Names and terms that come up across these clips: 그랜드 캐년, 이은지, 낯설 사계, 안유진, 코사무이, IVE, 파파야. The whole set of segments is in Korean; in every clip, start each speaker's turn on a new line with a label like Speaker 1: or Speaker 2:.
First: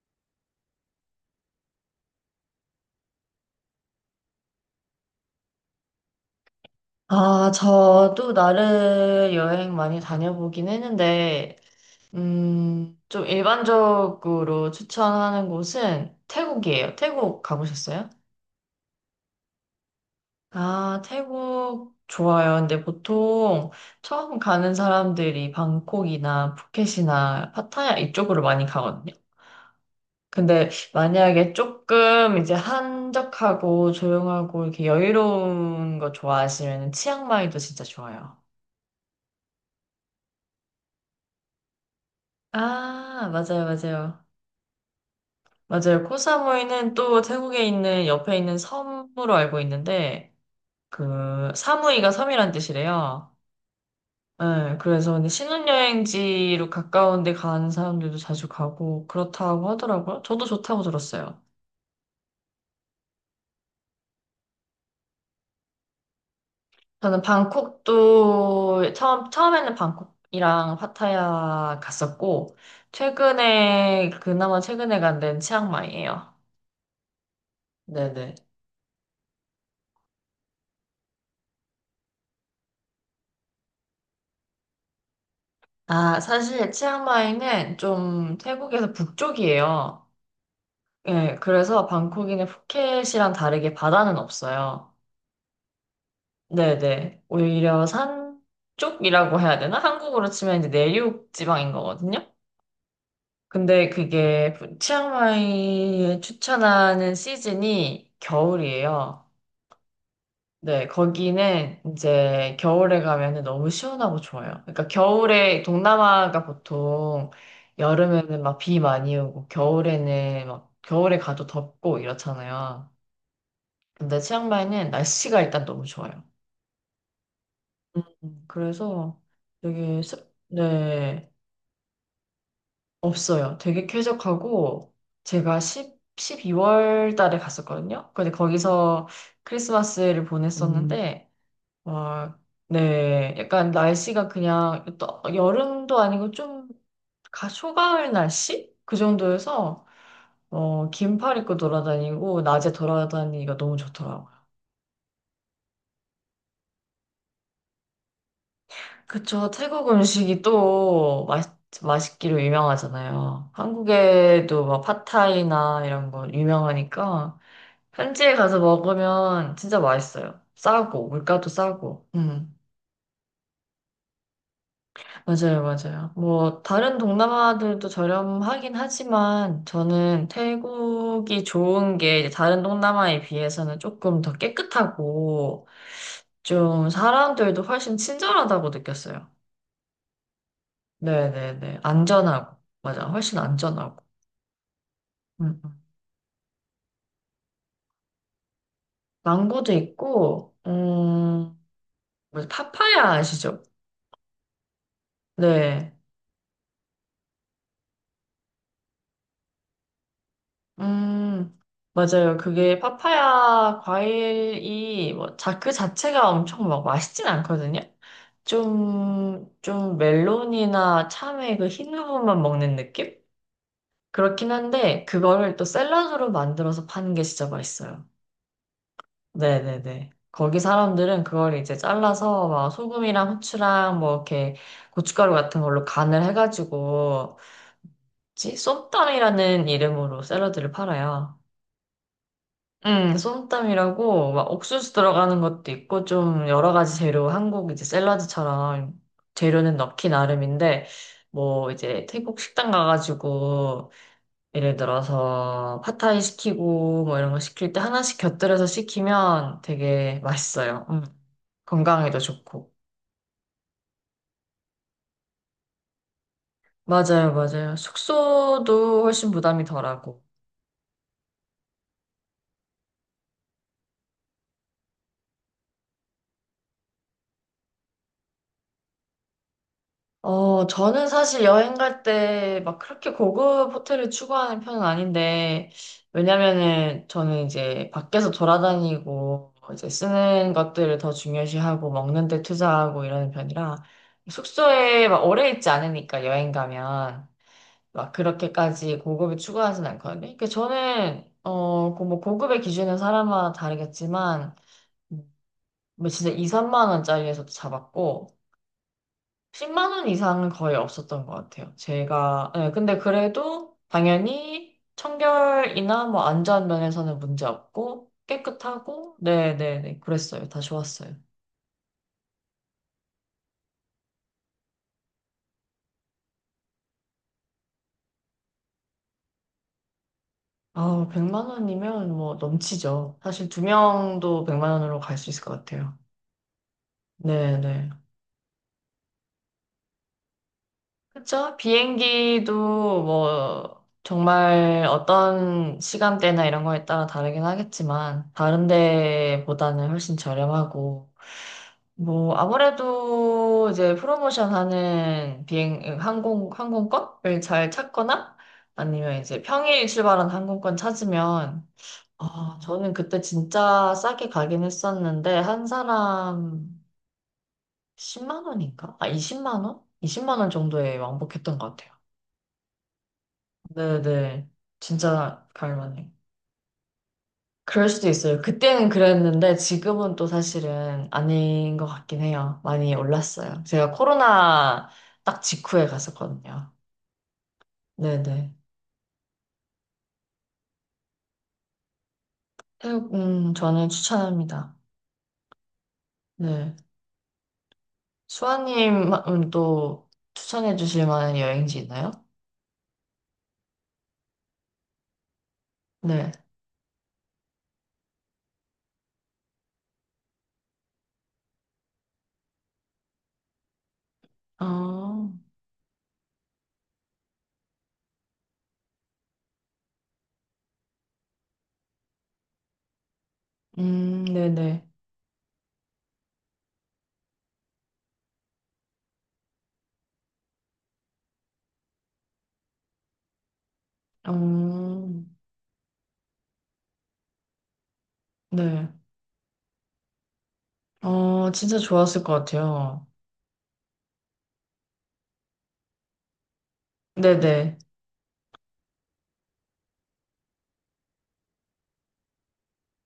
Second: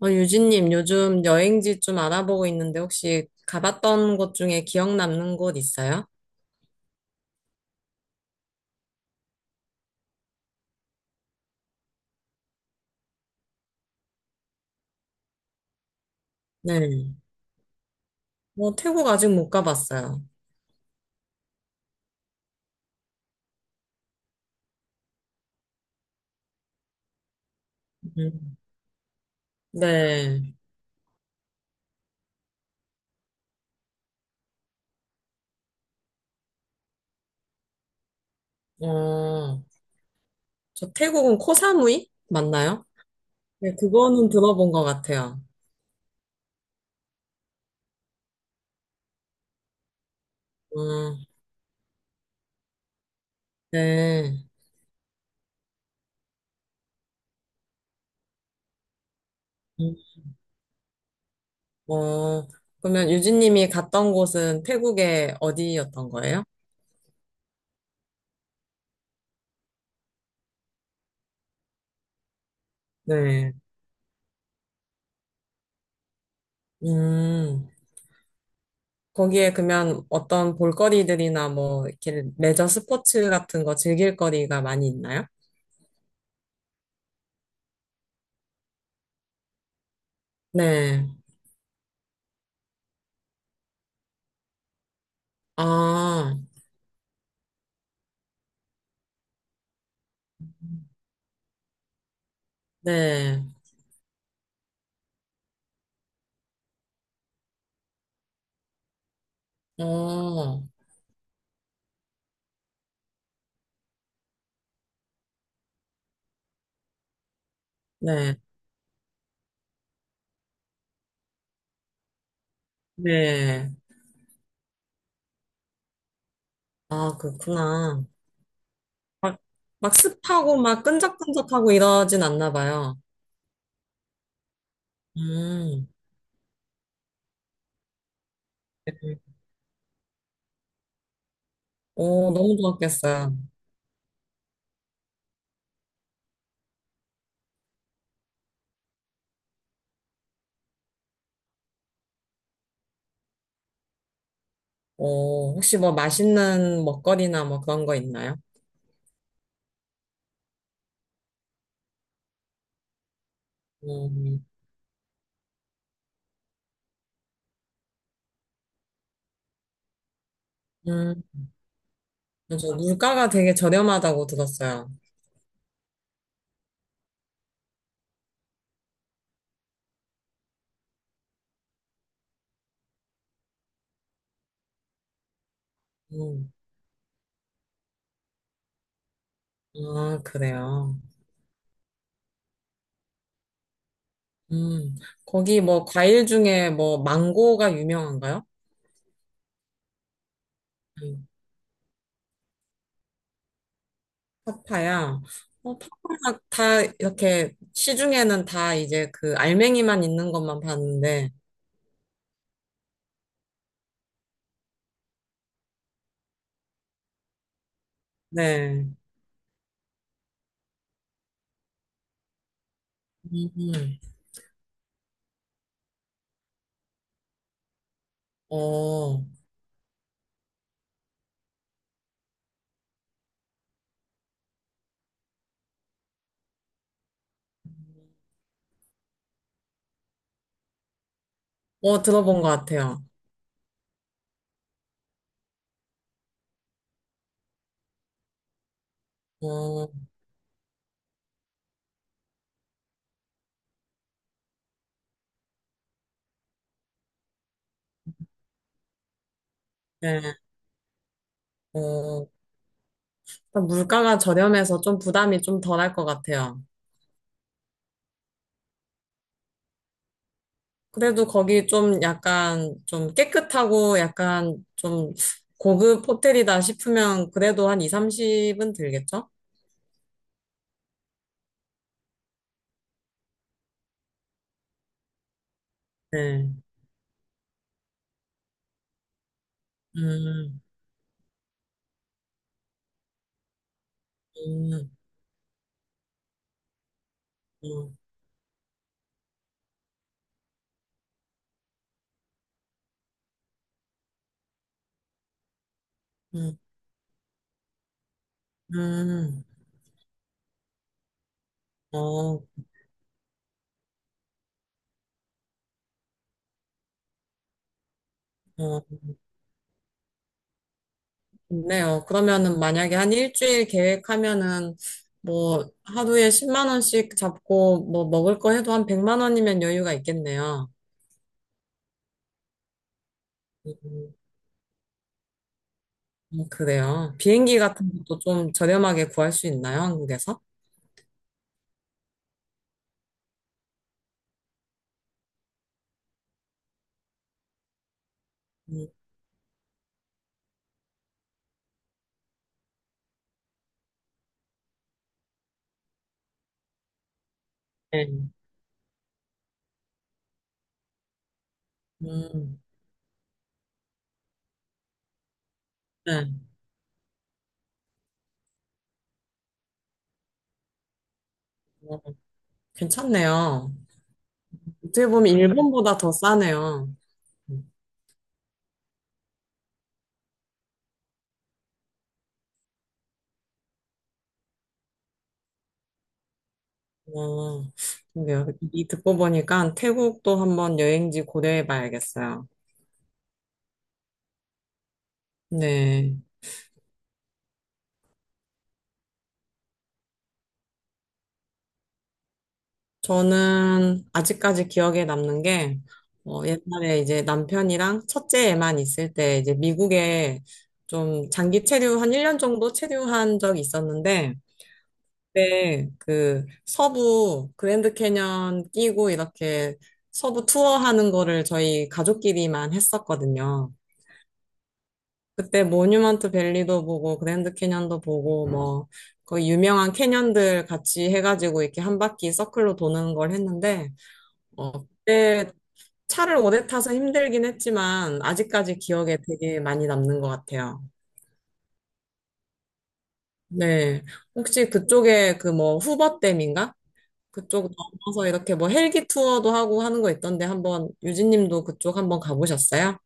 Speaker 1: 유진님, 요즘 여행지 좀 알아보고 있는데 혹시 가봤던 곳 중에 기억 남는 곳 있어요?
Speaker 2: 아, 저도 나를 여행 많이 다녀보긴 했는데, 좀 일반적으로 추천하는 곳은 태국이에요.
Speaker 1: 네.
Speaker 2: 태국 가보셨어요?
Speaker 1: 뭐 태국 아직 못 가봤어요.
Speaker 2: 아, 태국 좋아요. 근데 보통 처음 가는 사람들이 방콕이나 푸켓이나 파타야 이쪽으로
Speaker 1: 음.
Speaker 2: 많이 가거든요.
Speaker 1: 네.
Speaker 2: 근데 만약에 조금 이제 한적하고 조용하고 이렇게 여유로운 거 좋아하시면 치앙마이도 진짜 좋아요.
Speaker 1: 어, 저 태국은 코사무이 맞나요?
Speaker 2: 아, 맞아요,
Speaker 1: 네,
Speaker 2: 맞아요.
Speaker 1: 그거는 들어본 것 같아요.
Speaker 2: 맞아요. 코사무이는 또 태국에 있는 옆에 있는 섬으로 알고 있는데
Speaker 1: 음.
Speaker 2: 그 사무이가 섬이란 뜻이래요.
Speaker 1: 네.
Speaker 2: 네, 그래서 근데 신혼여행지로 가까운 데 가는 사람들도 자주 가고 그렇다고
Speaker 1: 음.
Speaker 2: 하더라고요. 저도 좋다고 들었어요.
Speaker 1: 어, 그러면 유진님이 갔던 곳은 태국의 어디였던 거예요?
Speaker 2: 저는 방콕도 처음에는 방콕이랑 파타야 갔었고
Speaker 1: 네.
Speaker 2: 최근에 그나마 최근에 간 데는 치앙마이예요.
Speaker 1: 음.
Speaker 2: 네네.
Speaker 1: 거기에 그러면 어떤 볼거리들이나 뭐 이렇게 레저 스포츠 같은 거 즐길 거리가 많이 있나요?
Speaker 2: 아, 사실 치앙마이는 좀 태국에서 북쪽이에요.
Speaker 1: 네.
Speaker 2: 예, 그래서 방콕이의 푸켓이랑 다르게 바다는 없어요.
Speaker 1: 아,
Speaker 2: 네네. 오히려 산 쪽이라고 해야 되나? 한국으로 치면 이제 내륙 지방인 거거든요.
Speaker 1: 네.
Speaker 2: 근데 그게 푸- 치앙마이에 추천하는 시즌이 겨울이에요.
Speaker 1: 어,
Speaker 2: 네, 거기는 이제 겨울에 가면은 너무 시원하고 좋아요. 그러니까 겨울에 동남아가 보통
Speaker 1: 네.
Speaker 2: 여름에는 막 비 많이 오고 겨울에는 막 겨울에 가도 덥고 이렇잖아요.
Speaker 1: 네.
Speaker 2: 근데 치앙마이는 날씨가 일단 너무 좋아요.
Speaker 1: 아, 그렇구나.
Speaker 2: 그래서
Speaker 1: 막, 막
Speaker 2: 되게 습-
Speaker 1: 습하고 막
Speaker 2: 네,
Speaker 1: 끈적끈적하고 이러진 않나 봐요.
Speaker 2: 없어요. 되게 쾌적하고 제가
Speaker 1: 음.
Speaker 2: 10, 12월 달에 갔었거든요. 근데 거기서 크리스마스를 보냈었는데
Speaker 1: 오,
Speaker 2: 와,
Speaker 1: 너무
Speaker 2: 네,
Speaker 1: 좋았겠어요.
Speaker 2: 약간 날씨가 그냥 또 여름도 아니고 좀 가- 초가을 날씨? 그 정도여서 긴팔 입고 돌아다니고 낮에 돌아다니기가 너무 좋더라고요.
Speaker 1: 오, 혹시 뭐 맛있는 먹거리나 뭐 그런 거 있나요?
Speaker 2: 그쵸. 태국 음식이 또 맛, 맛있기로 유명하잖아요.
Speaker 1: 음,
Speaker 2: 한국에도 막 팟타이나 이런 거 유명하니까 현지에 가서 먹으면 진짜 맛있어요. 싸고,
Speaker 1: 음,
Speaker 2: 물가도 싸고.
Speaker 1: 저 물가가 되게 저렴하다고 들었어요.
Speaker 2: 맞아요, 맞아요. 뭐, 다른 동남아들도 저렴하긴 하지만 저는 태국이 좋은 게 이제 다른 동남아에 비해서는 조금 더 깨끗하고
Speaker 1: 음.
Speaker 2: 좀 사람들도 훨씬 친절하다고 느꼈어요.
Speaker 1: 아, 그래요.
Speaker 2: 네네네. 안전하고. 맞아. 훨씬 안전하고.
Speaker 1: 음,
Speaker 2: 음,
Speaker 1: 거기
Speaker 2: 음.
Speaker 1: 뭐 과일 중에 뭐 망고가 유명한가요?
Speaker 2: 망고도 있고,
Speaker 1: 음,
Speaker 2: 뭐지? 파파야 아시죠?
Speaker 1: 파파야.
Speaker 2: 네.
Speaker 1: 파파야 다 이렇게 시중에는 다 이제 그 알맹이만 있는 것만 봤는데,
Speaker 2: 음, 맞아요. 그게 파파야 과일이 뭐, 자, 그 자체가 엄청 막 맛있진 않거든요?
Speaker 1: 네.
Speaker 2: 좀 멜론이나 참외 그 흰 부분만 먹는 느낌?
Speaker 1: 음, 음.
Speaker 2: 그렇긴 한데, 그거를 또 샐러드로 만들어서 파는 게 진짜 맛있어요.
Speaker 1: 어,
Speaker 2: 네네네. 거기 사람들은 그걸 이제 잘라서 막 소금이랑 후추랑 뭐 이렇게 고춧가루 같은 걸로 간을 해가지고 뭐지? 쏨땀이라는 이름으로 샐러드를 팔아요.
Speaker 1: 들어본 것 같아요.
Speaker 2: 쏨땀이라고 막 옥수수 들어가는 것도 있고 좀 여러 가지 재료 한국 이제 샐러드처럼 재료는
Speaker 1: 어,
Speaker 2: 넣기 나름인데 뭐 이제 태국 식당 가가지고 예를 들어서 팟타이 시키고 뭐 이런 거 시킬 때 하나씩 곁들여서 시키면 되게
Speaker 1: 네.
Speaker 2: 맛있어요. 음. 건강에도
Speaker 1: 어,
Speaker 2: 좋고.
Speaker 1: 일단 물가가 저렴해서 좀 부담이 좀 덜할 것 같아요.
Speaker 2: 맞아요, 맞아요. 숙소도 훨씬 부담이 덜하고.
Speaker 1: 그래도 거기 좀 약간 좀 깨끗하고 약간 좀 고급 호텔이다 싶으면 그래도 한 2, 30은 들겠죠?
Speaker 2: 저는 사실 여행 갈 때 막 그렇게 고급 호텔을 추구하는 편은 아닌데,
Speaker 1: 네.
Speaker 2: 왜냐면은 저는 이제 밖에서 돌아다니고, 이제 쓰는
Speaker 1: 음,
Speaker 2: 것들을 더 중요시하고, 먹는 데 투자하고 이러는 편이라,
Speaker 1: 음,
Speaker 2: 숙소에 막 오래 있지 않으니까 여행 가면.
Speaker 1: 음,
Speaker 2: 막 그렇게까지 고급을 추구하진 않거든요. 그러니까 저는 그 뭐 고급의 기준은 사람마다 다르겠지만 뭐 진짜 2,
Speaker 1: 음,
Speaker 2: 3만 원짜리에서도 잡았고
Speaker 1: 음.
Speaker 2: 10만 원 이상은 거의 없었던 것 같아요.
Speaker 1: 어,
Speaker 2: 제가 예, 근데 그래도 당연히 청결이나 뭐 안전 면에서는 문제 없고
Speaker 1: 어,
Speaker 2: 깨끗하고 네네네 그랬어요. 다 좋았어요.
Speaker 1: 좋네요. 그러면은 만약에 한 일주일 계획하면은 뭐 하루에 10만 원씩 잡고 뭐 먹을 거 해도 한 100만 원이면 여유가 있겠네요.
Speaker 2: 아, 100만 원이면 뭐 넘치죠. 사실 두
Speaker 1: 음,
Speaker 2: 명도 100만 원으로 갈 수 있을 것 같아요.
Speaker 1: 그래요. 비행기 같은
Speaker 2: 네네.
Speaker 1: 것도 좀 저렴하게 구할 수 있나요? 한국에서?
Speaker 2: 그쵸? 비행기도 뭐 정말 어떤 시간대나 이런 거에 따라 다르긴 하겠지만 다른
Speaker 1: 음.
Speaker 2: 데보다는 훨씬 저렴하고 뭐 아무래도 이제 프로모션 하는 비행 항공권을 잘
Speaker 1: 네.
Speaker 2: 찾거나 아니면 이제 평일 출발한 항공권 찾으면 아,
Speaker 1: 음.
Speaker 2: 저는 그때 진짜 싸게 가긴 했었는데 한
Speaker 1: 네.
Speaker 2: 사람 10만 원인가? 아, 이십만 원? 20만 원 정도에 왕복했던 것 같아요.
Speaker 1: 어, 괜찮네요.
Speaker 2: 네네.
Speaker 1: 어떻게 보면
Speaker 2: 진짜
Speaker 1: 일본보다
Speaker 2: 갈만해.
Speaker 1: 더 싸네요.
Speaker 2: 그럴 수도 있어요. 그때는 그랬는데 지금은 또 사실은 아닌 것 같긴 해요. 많이 올랐어요. 제가 코로나 딱 직후에 갔었거든요.
Speaker 1: 어, 그러게요.
Speaker 2: 네네.
Speaker 1: 이 듣고 보니까 태국도 한번 여행지 고려해 봐야겠어요.
Speaker 2: 태국, 저는 추천합니다.
Speaker 1: 네.
Speaker 2: 네. 수아님은 또 추천해 주실 만한 여행지 있나요?
Speaker 1: 저는 아직까지 기억에 남는 게,
Speaker 2: 네.
Speaker 1: 옛날에 이제 남편이랑 첫째 애만 있을 때 이제 미국에 좀 장기 체류 한 1년 정도 체류한 적이 있었는데,
Speaker 2: 아
Speaker 1: 그때 그 서부 그랜드 캐년 끼고 이렇게 서부 투어하는 거를 저희 가족끼리만 했었거든요.
Speaker 2: 네네.
Speaker 1: 그때 모뉴먼트 밸리도 보고 그랜드 캐년도 보고 뭐 그 유명한 캐년들 같이 해가지고 이렇게 한 바퀴 서클로 도는 걸 했는데
Speaker 2: 음,
Speaker 1: 그때 차를 오래 타서 힘들긴 했지만 아직까지
Speaker 2: 네.
Speaker 1: 기억에 되게 많이 남는 것 같아요.
Speaker 2: 어, 진짜 좋았을 것 같아요.
Speaker 1: 네. 혹시 그쪽에 그 뭐 후버댐인가? 그쪽
Speaker 2: 네네.
Speaker 1: 넘어서 이렇게 뭐 헬기 투어도 하고 하는 거 있던데 한번 유진님도 그쪽 한번 가보셨어요?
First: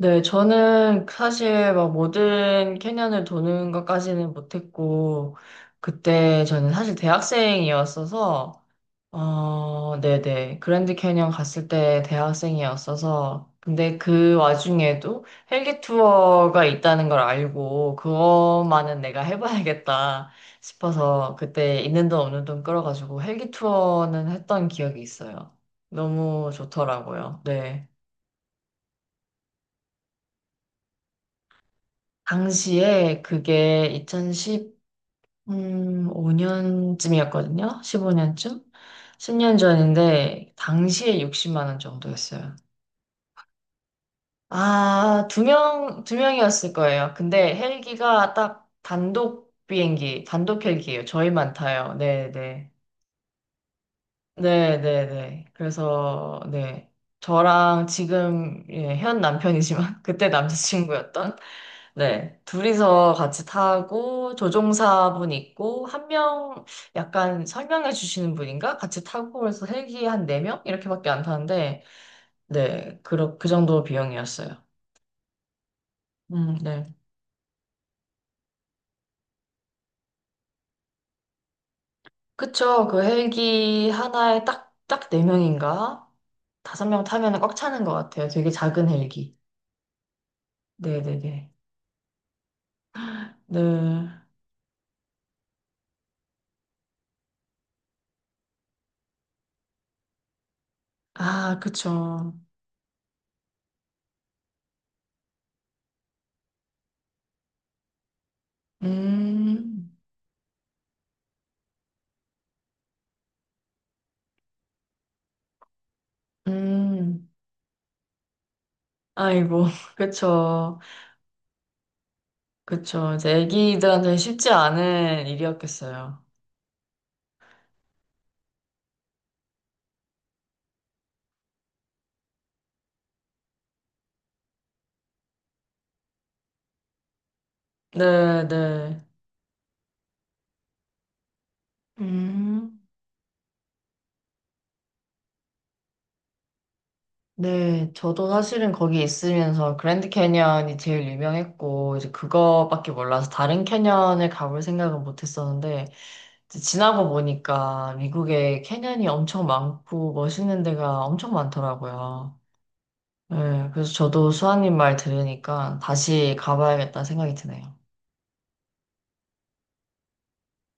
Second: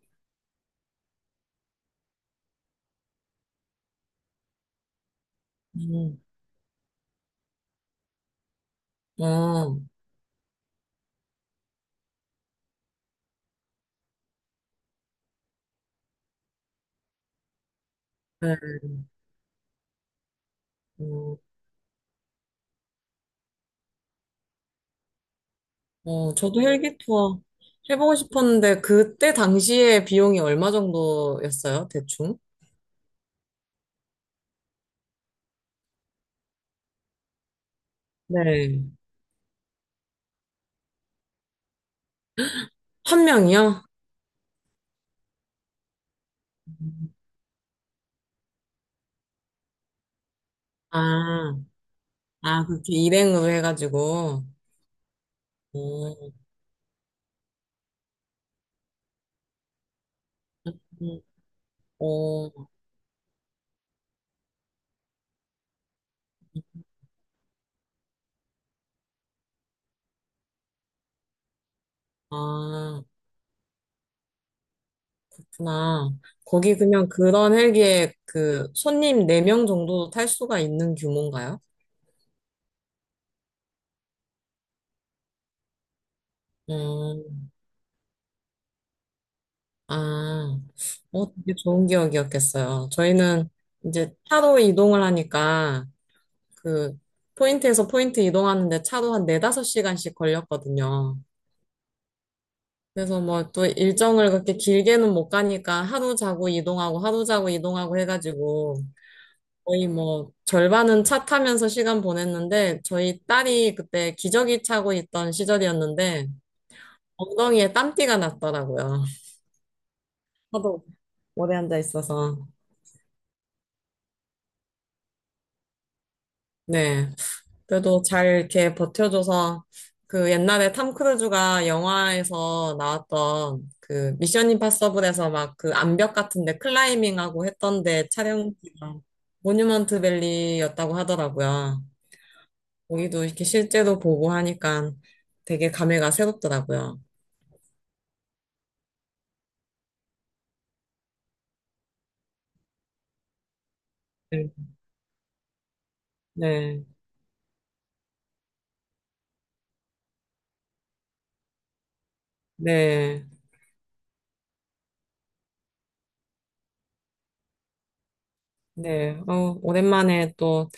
Speaker 2: 네, 저는 사실 막 모든 캐년을 도는 것까지는 못했고,
Speaker 1: 음.
Speaker 2: 그때 저는 사실 대학생이었어서,
Speaker 1: 어.
Speaker 2: 어, 네네. 그랜드 캐년 갔을 때 대학생이었어서, 근데 그 와중에도 헬기 투어가 있다는 걸 알고,
Speaker 1: 네.
Speaker 2: 그것만은 내가 해봐야겠다 싶어서,
Speaker 1: 음.
Speaker 2: 그때 있는 돈 없는 돈 끌어가지고 헬기 투어는 했던 기억이 있어요. 너무
Speaker 1: 저도 헬기 투어
Speaker 2: 좋더라고요. 네.
Speaker 1: 해보고 싶었는데, 그때 당시에 비용이 얼마 정도였어요, 대충?
Speaker 2: 당시에 그게 2015년쯤이었거든요. 15년쯤?
Speaker 1: 네.
Speaker 2: 10년 전인데, 당시에 60만 원 정도였어요.
Speaker 1: 한 명이요?
Speaker 2: 아, 두 명이었을 거예요. 근데 헬기가 딱 단독 비행기, 단독 헬기예요. 저희만
Speaker 1: 아,
Speaker 2: 타요. 네네.
Speaker 1: 그렇게 일행으로 해가지고.
Speaker 2: 네, 네, 네.
Speaker 1: 어.
Speaker 2: 그래서, 네. 저랑 지금, 예, 현 남편이지만, 그때
Speaker 1: 음.
Speaker 2: 남자친구였던, 네.
Speaker 1: 어.
Speaker 2: 둘이서 같이 타고, 조종사분 있고, 한 명, 약간 설명해 주시는 분인가? 같이 타고, 그래서 헬기 한 네명 이렇게밖에 안 타는데, 네.
Speaker 1: 아,
Speaker 2: 그 정도 비용이었어요.
Speaker 1: 그렇구나. 거기
Speaker 2: 네.
Speaker 1: 그냥 그런 헬기에 그 손님 네 명 정도 탈 수가 있는 규모인가요?
Speaker 2: 그쵸. 그 헬기 하나에 딱 네명인가 다섯 명 타면
Speaker 1: 음.
Speaker 2: 꽉 차는 것 같아요. 되게 작은 헬기.
Speaker 1: 아.
Speaker 2: 네네네.
Speaker 1: 되게 좋은 기억이었겠어요. 저희는
Speaker 2: 네.
Speaker 1: 이제 차로 이동을 하니까, 그 포인트에서 포인트 이동하는데 차로 한 네다섯 시간씩 걸렸거든요.
Speaker 2: 아, 그쵸.
Speaker 1: 그래서 뭐 또 일정을 그렇게 길게는 못 가니까 하루 자고 이동하고 하루 자고 이동하고 해가지고 거의
Speaker 2: 음,
Speaker 1: 뭐 절반은 차 타면서 시간 보냈는데 저희 딸이 그때 기저귀 차고 있던 시절이었는데
Speaker 2: 음,
Speaker 1: 엉덩이에 땀띠가 났더라고요.
Speaker 2: 아이고, 그쵸.
Speaker 1: 하도 오래 앉아 있어서.
Speaker 2: 그쵸. 이제 애기들한테 쉽지 않은 일이었겠어요.
Speaker 1: 네. 그래도 잘 이렇게 버텨줘서 그 옛날에 탐 크루즈가 영화에서 나왔던 그 미션 임파서블에서 막 그 암벽 같은데 클라이밍하고 했던데
Speaker 2: 네,
Speaker 1: 촬영지가
Speaker 2: 네.
Speaker 1: 모뉴먼트 밸리였다고 하더라고요.
Speaker 2: 음,
Speaker 1: 거기도 이렇게 실제로 보고 하니까 되게 감회가 새롭더라고요.
Speaker 2: 네. 저도 사실은 거기 있으면서 그랜드 캐니언이 제일 유명했고, 이제 그거밖에 몰라서 다른 캐니언을
Speaker 1: 네,
Speaker 2: 가볼 생각은 못 했었는데, 이제
Speaker 1: 네,
Speaker 2: 지나고 보니까 미국에 캐니언이 엄청 많고 멋있는 데가 엄청 많더라고요.
Speaker 1: 네.
Speaker 2: 네, 그래서 저도 수아님 말 들으니까 다시 가봐야겠다 생각이 드네요.
Speaker 1: 네. 오랜만에 또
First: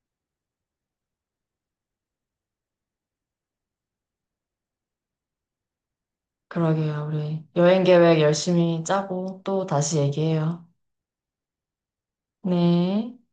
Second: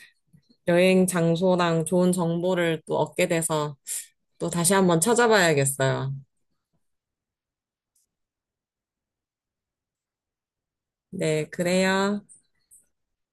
Speaker 1: 여행 장소랑 좋은 정보를 또 얻게 돼서 또 다시 한번 찾아봐야겠어요.
Speaker 2: 그러게요. 우리 여행 계획 열심히 짜고 또 다시 얘기해요.
Speaker 1: 네, 그래요.
Speaker 2: 네.